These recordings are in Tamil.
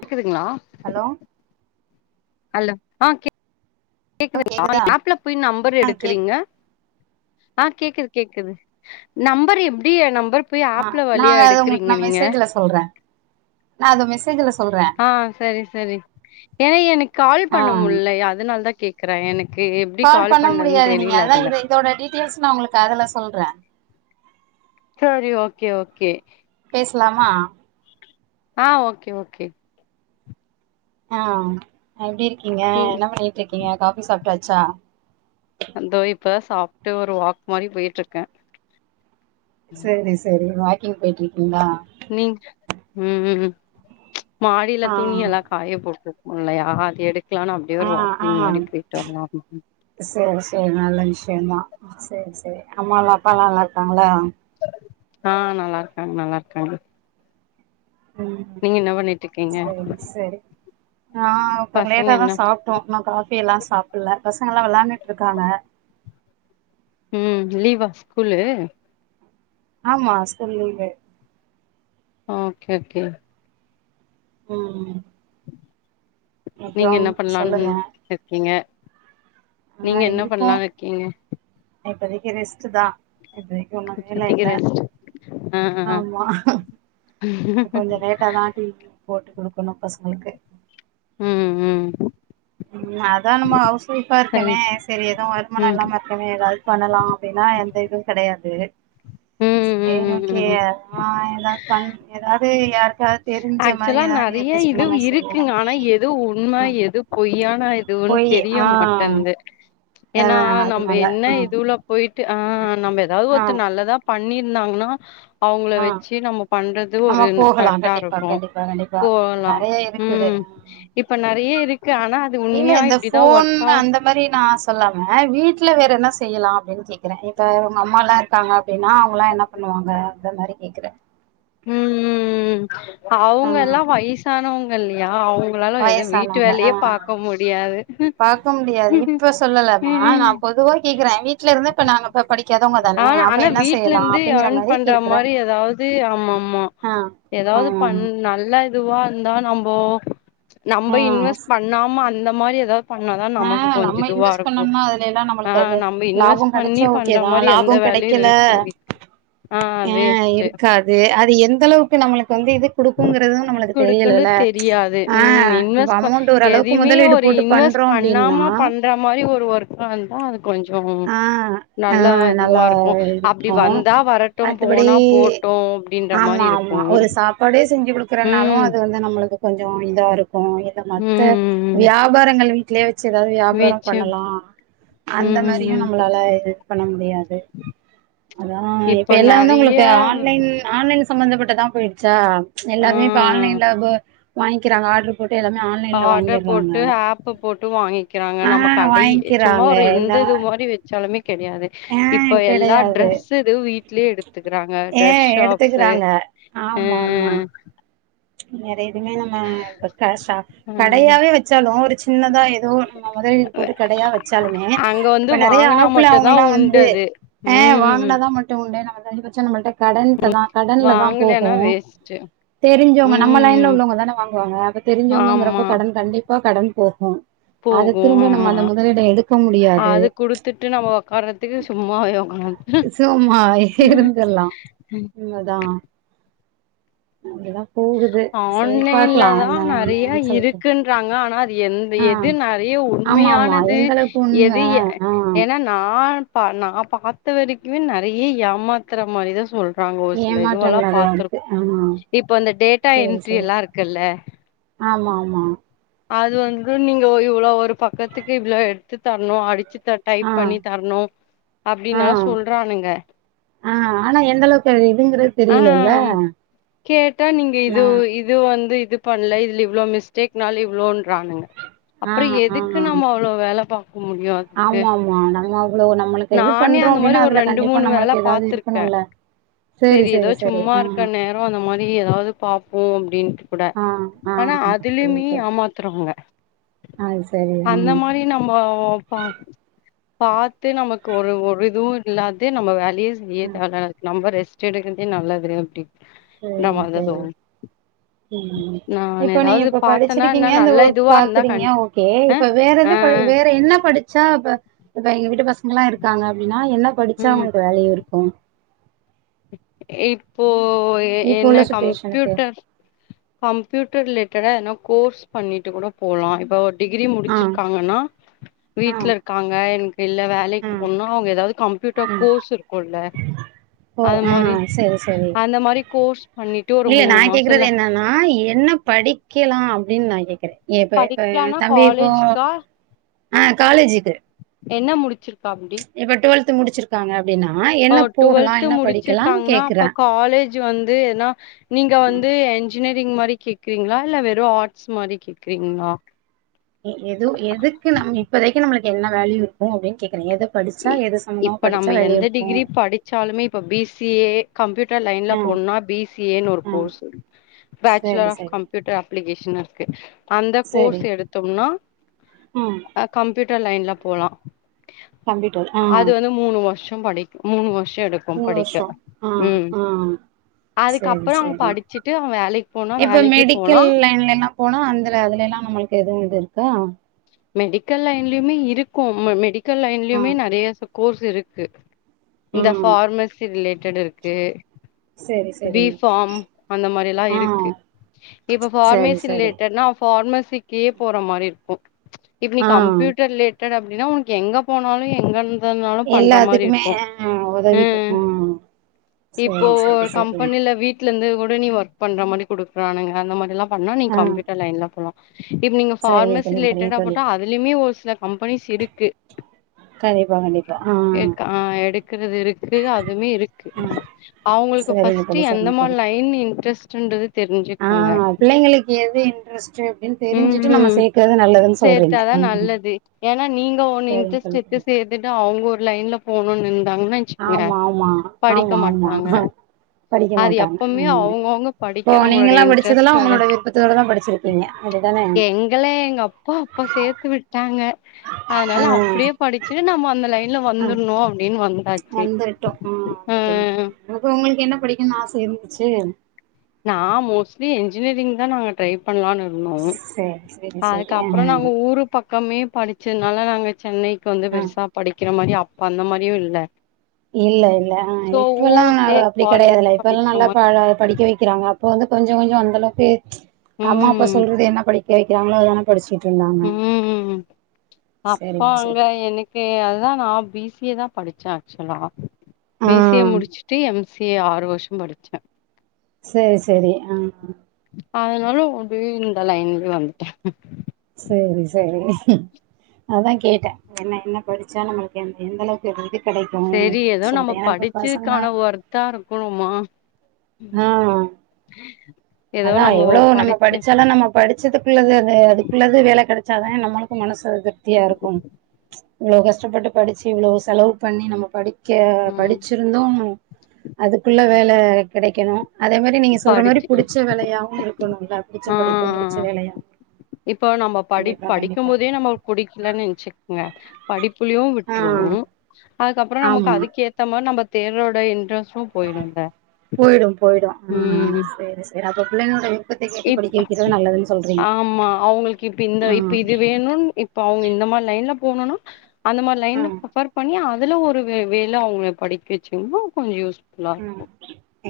கேக்குதுங்களா ஹலோ ஹலோ ஆ [inaudible] ஹலோ கேக்குது கேக்குதா ஆப்ல போய் நம்பர் ஆ எடுக்கறீங்க கேக்குது ஆ கேக்குது கேக்குது நம்பர் எப்டி எ நம்பர் போய் ஆ ஆப்ல வழியா நாங்க அது உங்களுக்கு எடுக்கறீங்க நா நீங்க மெசேஜ்ல சொல்றே நா அத மெசேஜ்ல சொல்றே ஆ சரி சரி ஏன்னா எனக்கு கால் ஆ பண்ண முல்ல அதனால தா கேக்குறே எனக்கு எப்டி கால் பண்ண பண்றதுன்னு முடியாது நீங்க தெரியல அதா அதுல இத இதோட டீடெய்ல்ஸ் நா உங்களுக்கு அதுல சொல்றே சரி ஓகே ஓகே பேசலாமா ஆ ஓகே ஓகே ஆ எப்டி இருக்கீங்க ம் என்ன பண்ணிட்ருக்கீங்க காபி சாப்ட்டாச்சா அந்தோ இப்பதா சாப்ட்டு ஒரு வாக் மாரி போயிட்ருக்கே சரி சரி வாக்கிங் போய்ட்ரிக்கீங்களா நீங் ம் ம் மாடியில ஆ துணியல்ல காய போட்டுக்கோ இல்லயா அது எடுக்கலா னுக்கு அப்டியே ஒரு வாக்கிங் மாரி போயிட்டு வரலா சரி சரி நல்ல விஷயந்தா சரி சரி அம்மா எல்லா அப்பல்லா நல்லா இருக்காங்களா ஆ நல்லாருக்காங்க நல்லாருக்காங்க ம் பண்ணிட்ருக்கீங்க சரி சரி ஆ ஒருத்தங்க பசங்க லேட்டாதா என்ன சாப் ட்டோ நா காபி எல்லா சாப்பல்ல பசங்க வெளாண்டுட்ருக்காங்க ம் லீவா ஸ்கூலு ஆமா ஸ்கூல் லீவு ஓகே ஓகே ம் அப்றோ நீங்க என்ன பண்ணலாம்னு சொல்லுங்க இருக்கீங்க நீங்க ஆ என்ன இருக்கோ பண்லான்னு இருக்கீங்க இப்போதைக்கு ரெஸ்ட்டுதா இது ஒண்ணு வேலை இப்பத்திக்கு இல்ல ரெஸ்ட் ஆ ஆ ஆ. ஆமா கொஞ்ச லேட்டா தா டீ போட்டு குடுக்கணு பசங்களுக்கு ம் ம் ம் அதா நம்ம ஹவுஸ்ஃஒய்பா சரி இருக்கனே சரி எதுவு வருமான ம் இல்லாம இரு எனே எதாது பண்ணலா அப்டின்னா எந்த இதுவு கெடையாது ம் ம் செரி ம் ஓகே ம் ஆ ம் யம்மா ஏதாவது பண் ஏதாவது யாருக்கா தெரிஞ்ச ஆக்சுவலா மாரி ஏதாவது நெறைய எப்ஸ் இது முலமா செய்யலா இருக்குங்க ஆனா எது உண்ம ஆ எது பொய்யானது இதுன்னு போயி ஆ தெரியமாட்டன்து ஆ ஏனா நம்ம அதனால என்ன ஆ இதுலப் போயிட்டு ஆ நம்ம ஏதாவது ஆ ஒருத்த நல்லதா பண்ணிற் நாங்கனா அவங்கள ஆ வச்சி நம்ம பண்றது நம்ம ஒரு போகலா கரெக்டா இருக்கு கண்டிப்பா அவ் கண்டிப்பா கண்டிப்பா ஆ கோலா நெறைய இருக்குது ம் இப்ப நறைய இருக்கு ஆனா அது ஏல உண்மையா இந்த இப்டிதா போன் ஒர்க் அந்தப் அவுட் இந்த மாரி நா சொல்லாம வேற என்ன செய்யலா அப்டின்னு கேக்குற இத உங்க அம்மாலா இருக் காங்க அப்டின்னா அவங்கல்லா என்ன பண்ணுவாங்க அந்த மாரி கேக்குற ம் ஆம் ஆ அவங்க எல்லா வயசானவங்க இல்லையா அவ் வயசானவங்க ஆ பாக்க முடியாது இப்ப சொல்லலமா நா பொதுவா கேக்ற வீட்ல இருந்தா இப்ப நாங்க இப்ப படிக்காதவங்க தான அப்ப என்ன செய்யலா அப்டிங்கிற மாரி இந்த கேக்குறே மாதிரி எதாவது அம் ஆமா ஆமா ஆ ஆ ஏதாவது பண் நல்ல இதுவா இருந்தா நம்போ ஆ நம்ம இன்வெஸ்ட் பண்ணாம அந்த மாதிரி ஏதா பண்ணாதா ஆ நமக்கு கொஞ்ச நம்ம இதுவா இன்வெஸ்ட் இருக்கு பண்ணோம்னா அதுல எல்லா அ நம்மளுக்கு அது நம்ம இன்வெஸ்ட் லாபம் பண்ணி கெடச்சா பண் பண்ற ஓகேதா மாதிரி எந்த வேலையு இருக்கே க் அ இருக்காது அது எந்த அளவுக்கு நம்ளுக்கு வந்து இது குடுக்குங்றது நம்ளுக் குடுக்குன்னு தெரியலல தெரியாது அ ம் இப்ப இன்வெஸ்ட் ப அமௌண்ட் ஓரளவுக்கு எதையுமே முதலீடு ஒரு போட்டு பண் இன்வெஸ்ட் பண்ணாம பண்ற மாரி ஒரு ஒர்க்கா இருக்கு அது கொஞ்சோ ஆ ஆ நல்ல நல்லா இதுவா இருக்கு அப் அப்டி இருக்கு வந்தா வரட்டு மத்தபடி போனா போட்டு அப்டின்ற மாரி இருக்கு கொடே செஞ்சி குடுக்குறனாலு ம் அது வந்து நம்ளுக்கு கொஞ்சோ இதா இருக்கு ஐய இந்த மத்த ம் ம் வியாபாரங்கள் வீட்லயே வச்சி ஏதாவது வியாபாரம் வீச்சு பண்ணலா அந்த ம் ம் மாரியு ம் நம்ளால இது பண்ண முடியாது அதா இப்ப எல்லா வந்து உங்ளுக்கு ஆன்லைன் ஆன்லைன் சம்பந்தப்பட்டதா போயிடுச்சா ஆ எல்லாமே இப்ப ஆன்லைன்ல போ வாங்கிக்கிறாங்க ஆடுருப் போட்டு எல்லாமே ஆன்லைன்ல ஆர்டர் வாங்கிறாங்க போட்டு ஆப்பு போட்டு வாங்கி கிராங்க நம்ம கடை சும்மா வாங்கிக்கிறாங்க இந்த எல்லா இது மாரி வச்சாலுமே கெடையாது ஆ இப்ப எல்லா கெடையாது ட்ரெஸ் இது வீ ட்லேயே எடுத்துக்கிறாங்க ஏ ட்ரஸ் ஷாப்ஸ்சு எடுத்துக்கிறாங்க அ அ நறைய இதுங்க நம்ம பிரக்கா சாப் ம் கடையாவே வச்சாலு ஒரு சின்னதா எ தோ நம்ம முதலீட் போட்டு கடையா வச்சாலுமே அங்க வந்து இப்ப நெறைய வாங்குனா ஆப்புல அவங்க மட்டுந்தா எல்லா உண்டு வந்து அது ஆ ம் வாங்குனதா மட்டு உண்டு நம்ம கை வச்சா நம்மள்ட கடன்ட்ட தா கடன்ல தா போகு வாங்கலன்னா வேஸ்ட்டு தெரிஞ் இங்க நம்ம லைன்ல ம் உள்ளவங்க தான வாங்குவாங்க அப்ப தெரிஞ்சவங்கறப்போ ஆமா கடன் கண்டிப்பா கடன் போகு அத போகு திரும்ப ஆமா அந்த முதலீட எடுக்க முடியாது திட்டுனமோ நம்ம காரணத்துக்கு சும்மாவே உக்காந் இன்மதா அப்டிதா போகுது சரி ஆன்லைன்ல பாக்கலா தா என்ன நெறையா என்னன்னு சொல்ட்டு இருக்குன்றாங்க ஆனா அது எந் ஆ எது நெறையா ஆமா ஆமா உண்மையானது எந்த அளவுக்கு உண்ம எது ஏ ஆ ஏனா நான் பா நா பாத்த வரைக்கு நெறைய ஏமாத்துற மாரிதா சொல் றாங்கோ ஒரு சில இதுவெல்லா ஏமாற்றங்கள் நெறையா இருக்கு பாத்துருக் ஆமா இப்ப அந்த டேட்டா என்ட்ரில்லா இருக்குல்ல ஆமாம்மா அது வந்து நீங்க இவ்ளொ ஒரு பக்கத்துக்கு இவ்ளோ எட்த்து தர்ணே அடிச்சு தர்ணோ டைப் ஆ பண்ணி தர்ணூ ஆ அப்டின்ல்லா சொல்றானுங்க ஆ ஆனா எந்த அளவுக்கு அது இதுங்கிறது தெரியலல்ல ஆம் கேட்டா நீங்க நா இதுவ் இத் இது வந்து இது பண்ல இதுல இவ்ளோ மிஸ்டேக்னால இவ்ளோன்றானுங்க ஆ அப்பறோ எதுக்கு நம்ம அப்றோ வேல பாக்க முடியூ ஆமாம்மா நம்ம அவ்ளோ நம்மளுக்கு இது நானே பண்றோ அந்த மாரி அப்டின்னா ஒரு அதுல ரெண்டு கண்டிப்பா மூணு வேல நம்ளுக்கு ஏதாது பாத்துருக்கே இருக்கனும்ல்ல செரி செரி செரி ஆ ஆனா அந்த மாரி எதாது பாப்போ அப்டின்னுட்டு கூட ஆ ஆ ஆனா சரி அதிலுமே மே சரி ஏமாத்றாங்க ஆ சரி ஆ அந்த மாரி நம்ம ப பாத்து நமக்கு ஒரு ஒரு இதுவு இல்லாத்தே நம்ம வே லேஸ் லேஸா ஆ தா இருக் நம்ம ரெஸ்ட் எடுக்றதே நல்லது க்ரோவிட்டி செரி செரி ம் நான் இப்ப நீங்க ஏதாவது ‌இபப் பாத்தேன்னா என்ன படிச்சிருக்கீங்க இந்த நல்ல ஒர்க் இதுவா இருந்தா பாக்றீங்க கண்டி ஓகே அ இப்ப வேற ஆ எது பண் வேற எது என்ன படிச்சா இப்ப இப்ப எங்க வீட்டு பசங்களா இருக்காங்க அப்டின்னா என்ன படிச்சா ம் அவுங்ளுக்கு வேல்யூ இருக்கூ இப்போ இப்போ இல்ல உள்ள சுச்சுவேஷனுக்கு கம்ப்யூட்டர் கம்ப்யூட்டர் ரிலேட்டடா ஏனா கோர்ஸ் பண்ணிட்டு கூட போலாம் இப்ப டிகிரி ஆ முடிச்சிருக்காங்கன்னா ஆ வீட்ல இருக்காங்க எனக்கு இல்ல வேலைக்கு ஆ போன்னோ அவங்க ஏதாவது கம்ப்யூட்டர் ஆ கோர்ஸ் இருக்கூல்ல ஓ ஆஹ் சரி சரி அந்த மாரி கோர்ஸ் பண்ணிட்டு ஒரு இல்ல மூணு நான் மாச கேக்குறது இல்ல என்னன்னா என்னப் படிக்கலா அப்டின்னு நா கேக்குறே ஏ இப்ப படிக்கலானா தம்பி இப்போ காலேஜ்க்கா ஆ காலேஜ்க்கு என்ன முடிச்சிருக்காபிடி இப்போ டுவெல்த்து முடிச்சிருக்காங்க அப்டின்னா ஓ என்ன போகலா டுவெல்த் என்ன படிக்கலாம் முடிச்சிருக்காங்கன்னா அப்ப கேட்குறே காலேஜ் ஜூ வந்து ஏன்னா நீங்க வந்து என்ஜினியரிங் மாரி கேக்குறீங்களா இல்ல வெறூ ஆர்ட்ஸ் மாரி கேக்குறீங்களா எ எதே எதுக்கு நம் இப்பதைக்கு நமளுக்கு என்ன வேல்யூ இருக்கூன் அப்டின்னு கேக்குறே எத படிச்சா எது சம்மந் இப்போ நம்ப எந்த டிகிரி படிச்சா லூமே இப்ப பி சி ஏ கம்ப்யூட்டர் லைன்ல ஆ போண்னா பி சி ஏன்னு ஒர் ஆ கோர்ஸ்சு இப்ப ஆக்சுவலா சரி சரி கம்ப் ப்புயூட்டர் அப்ளிகேஷன்னு இருக்கு அந்த சரி கோர்ஸ் எடுத்தோம்னா ம் கம்ப்யூட்டர் லைன்ல போலா கம்ப்யூட்டர் ஆ அது வந்து மூணு வருஷொ படிக் மூணு வருஷோ எடுக்கூ மூணு படிக்க வருஷோ ஆ ம் ஆ சரி அதுக்கப்புறம் அவங்க சரி படிச்சுட்டு அவங் வேலைக்கு போனா இப்ப வேலைக்கி மெடிக்கல் போலாம் லைன்ல எல்லா போனா அந்தல அதுலல்லா நம்மளுக்கு எதுவூ இது இருக்கா மெடிக்கல் லைன்லயுமே இருக்கூ மெ மெடிக்கல் ஆ லைன்லயுமே நெறய கோர்ஸ் இருக்கு இந்த ம் ஃபார்மசி ரிலேட்டட் இருக்கு சரி பி சரி ஃபார்ம் அந்த மாதிரில்லா ஆ இருக்கு இப்ப சரி ஃபார்மேசி சரி ரிலேட்டட்னா ஃபார்மசிக்கே போற மாரி இருக்கூ இப்ப நீ ஆ கம்ப்யூட்டர் ரிலேட்டட் அப்டின்னா உனக் எங்கப் போனாலூ எங்கர்ந்தனாலூ பண்ற மாரி எல்லாத்துக்குமே இருக்கூ ஆ ம் உதவிக்கு ம் இப்போ சரி ஒரு சரி சரி கம்பெனில வீட் லருந்து கூட நீ ஒர்க் பண்ற மாதிரி கொடுக்குறானுங்க அந்த மாதிரில்லா பண்ணா நீ ஆ கம்யூட்டர் லைன்ல போலா இப்ப நீங்க சரிங்க ஃபார்மசி தோழி சரிங்க ரிலேட்டடா தோழி போட்டா அதுலயுமே ஒரு சில கம்பெனிஸ் இருக்கு கண்டிப்பா கண்டிப்பா ஆ ஏக் ஆ எடுக்கறது இருக்கு அதுமே இருக்கு ஆ அவங்களுக்கு சரிங்க பஸ்ட்டு தோழி எந்த சரிங்க மாரி தோழி லைன் இன்ட்ரெஸ்ட்ன்றது ஆ தெரிஞ்சுக்கோங்க பிள்ளைங்களுக்கு எது இன்ட்ரெஸ்ட்டு அப்படின்னு ம் தெரிஞ்சுட்டு நம்ம ம் சேர்க்கறது நல்லதுன்னு சொல்றீங்க சேத்தாதா ஆமா நல்லது ஏன்னா நீங்க ஒன்னு சரிங்க இன்ட்ரெஸ்ட் தோழி சரி [unintelligible] அவங்க ஒரு லைன்ல போணும்னு இருந்தாங்கன்னா ஆமா ஆமா ஆமா ஆமா படிக்க அது மாட்டாங்க எப்பவுமே ம் அவங்கவுங்க இப்போ படிக்கிறவங்களோட நீங்கல்லா படிச்சதெல்லா இன்ட்ரெஸ்ட்டோட உங்களோட விருப்பத் பிஃப்த் வர தான படிச்சிருப்பீங்க அப்படிதானே எங்கண்ணே எங்கப்பா அப்பா சேத்து விட்டாங்க அதனால ஆ அப்படியே படி சரி நம்ம அந்த லைன்ல ஆ வந்துணு அப்டின்னு வந்து வந்துட்டோ ஆ வந்துட்டீங்க அப்பறோ உங்களுக்கு என்ன படிக்கணுன்னு ஆச இருந்துச்சு நா மோஸ்ட்லி என்ஜினியரிங் தா நாங்க ட்ரை பண்ணலான்னு இருந்தோ சரி சரி சரி அதுக்கப்பற நாங்க ஆ ஊரு பக்கமே படிச்சனால நாங்க சென்னைக்கு வந்து ஆ பெருசா படிக்கிற மாரி அப்ப அந்த மாரியு இல்ல இல்ல இல்ல சோ இப்பல்லா ஊர்லயே அப்படி காலேஜ்ல கெடையாதுல்ல இப்பல்லா படிக்கிற நல்லா மாரி படிக்க வைக்க க்கிறாங்க அப்ப வந்து கொஞ்ச கொஞ்ச அந்தளவுக்கு அம்மா அப்பா ம் சொல்றது என்ன படிக்க வைக்கிறாங்களோ ஒனக் படிச்சுட்ருந்தாங் ம் அப்ப அங்க சரி. எனக் கு அதுதா நா பி சி ஏ தா படிச்சே ஆக்சுவலா ஆ பி சி ஏ முடிச்சுட்டு எம் சி ஏ ஆறு வருஷம் படிச்சே சேரி சரி ஆ அதனால ஒந்து இந்த லைன்லயே வந்துட்டே சேரி சேரி அதா கேட்டே என்ன என்ன படிச்சா நம்மளுக்கு எந் எந்தளவுக் கேட்டுகிட்டே கெடைக்கு செரி சொல்லிட்டே ஏன்னா இப்ப பசங்கலா காரம் போதுமா ஆ ஏதோ அதா நம்ம எவ்வளோ நம்ம படிச்சு படிச்சாலு நம்ம படிச்சதுக்குள்ளது அது அதுக்குள்ளது வேலை கெடைச்சாதா நம்மளுக்கு மனசு அ திருப்தியா இருக்கு இவ்வளோ கஷ்டப்பட்டு படிச்சு இவ்வளோ செலவு பண்ணி நம்ம படி கே ம் படிச்சிருந்து அதுக்குள்ள வேல கெடைக்கணு அதே மாரி நீங்க சொல்ற மாரி படிச்சு புடிச்ச வேலையாவு இருக்கணும்ளா புடிச்ச படிக்கு முடிச்ச வேலையா இப்ப நம்ம படி படிக்கும் போதே நம்ம புடிக்கலன்னு நெனைச்சுக்கங்க படிப்புலயு ஆ விட்ருவோ அதுக்கப்பற நமக்கு ஆமா அதுக்கு ஏத்த மாரி நம்ம தேரோட இன்ட்ரெஸ்ட்டு போயிடும்ல போயிடு போயிடு ஆ ம் சேரி சேரி அப்ப பிள்ளைங்களோட விருப்பத்த கேட்டு இப் படிக்க வைக்கிறது நல்லதுன்னு சொல்றீங்க ஆமா அவங்களுக்கு இப்ப இந்த ஆ இப்ப இது வேணுன் இப்ப அவங்க இந்த மாரி லைன்ல போணுன்னா அந்த மாரி ஆ லைன்ல ப்ரபர் பண்ணி அதுல ஒரு வே வேல அவங்கள படிக்க வச்சிங்ன்னா கொஞ்ச யூஸ்ஃபுல்லா இருக்கு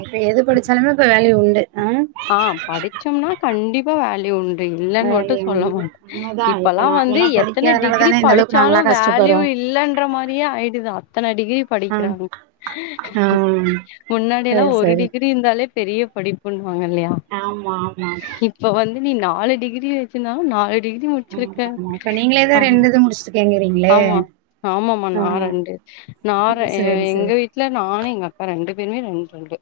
எப்ப எது படிச்சாலுமே இப்ப வேல்யூ உண்டு ஆ படிச்சம்னா கண்டிப்பா வேல்யூ உண்டு இல்லைன்னு மட்டு வேலைய சொல்ல உண்ம மாட்டே உண்மதா இப்ப இப்பல்லா வந்து நாங்கல்லா எத்தன படிக்காதனால டிகிரி தானே இந்த அளவுக்கு படிச்சாலு நாங்களா கஷ்டப்படுறோ வேல்யூ இல்லன்னு க்குற மாரியே ஆயிடுது அத்தனை டிகிரி ம் படிக்கிறாங்க ஆ முன்னாடில்லா சரி ஒரு சரி டிகி ரி இருந்தாலே பெரிய படிப்புன்னுவாங்க இல்லையா ஆமா ஆமா இப்ப வந்து நீ நாலு டிகிரி வச்சிருந்தாலு நால் டிகிரி ம் முடிச்சிருக்க ஆமா இப்ப நீங்களே தா ஆ ரெண்டு இது முடிச்சிருக்கேங்கிறீங்களே ஆமா ஆமாமமா ஆ நா ரெண்டு நா ரெ எ சரி எங்க சரி வீட் டுல நானு எங்க அக்கா ரெண்டு பேருமே ரெண் ரெண்டு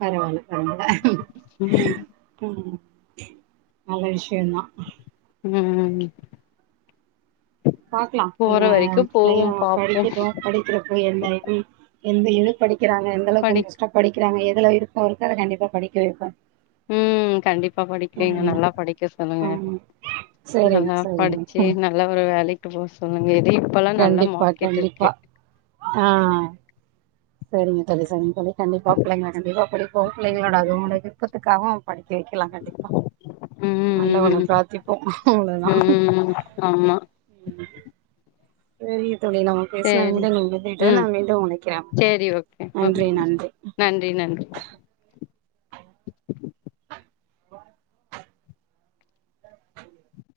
பரவால்ல பரவால்ல ம் ம் நல்ல விஷ்யந்தா ம் ம் பாக்லா போற பிள்ளைங்க வரைக்கு போவோ பிள்ளைங்க பாப்போ படிக்கிட்டு படிக்கிற ப்போ என்ன இது எந்த எதுக் படிக்கிறாங்க எந்தளவுக்கு படி இன்ட்ரெஸ்ட்டா படிக்கிறாங்க எதுல விருப்போ இருக்கோ அத கண்டிப்பா படிக்க வைப்பே ம் கண்டிப்பா படிக்க வைங்க ம் நல்லா படிக்க சொல்லுங்க ஆமா சரிங்க நல்லா படிச்சு சரிங்க நல்லா ஒரு வேலைக்கு போ சொல்லுங்க [inaudible] இப்பெல்லா நல்லா மார்க்கெட்டுருக்கு அ சரிங்க தோழி சரிங்க தோழி கண்டிப்பா பிள்ளைங்கள கண்டிப்பா படிப்போ பிள்ளைங்களோட அதுங்களோட விருப்பத்துக்காக படிக்க வைக்கலா கண்டிப்பா ம் ஆண்டவன ம் பிராத்திப்போ அவ்ளோதா ம் ம். ஆமா ம் செரிங்க தோழி நம்ம பேசுனத சேரி விட [unintelligible] நா மீண்டு அழைக்கிற பாய் இப்ப [inaudible] நன்றி நன்றி [inaudible]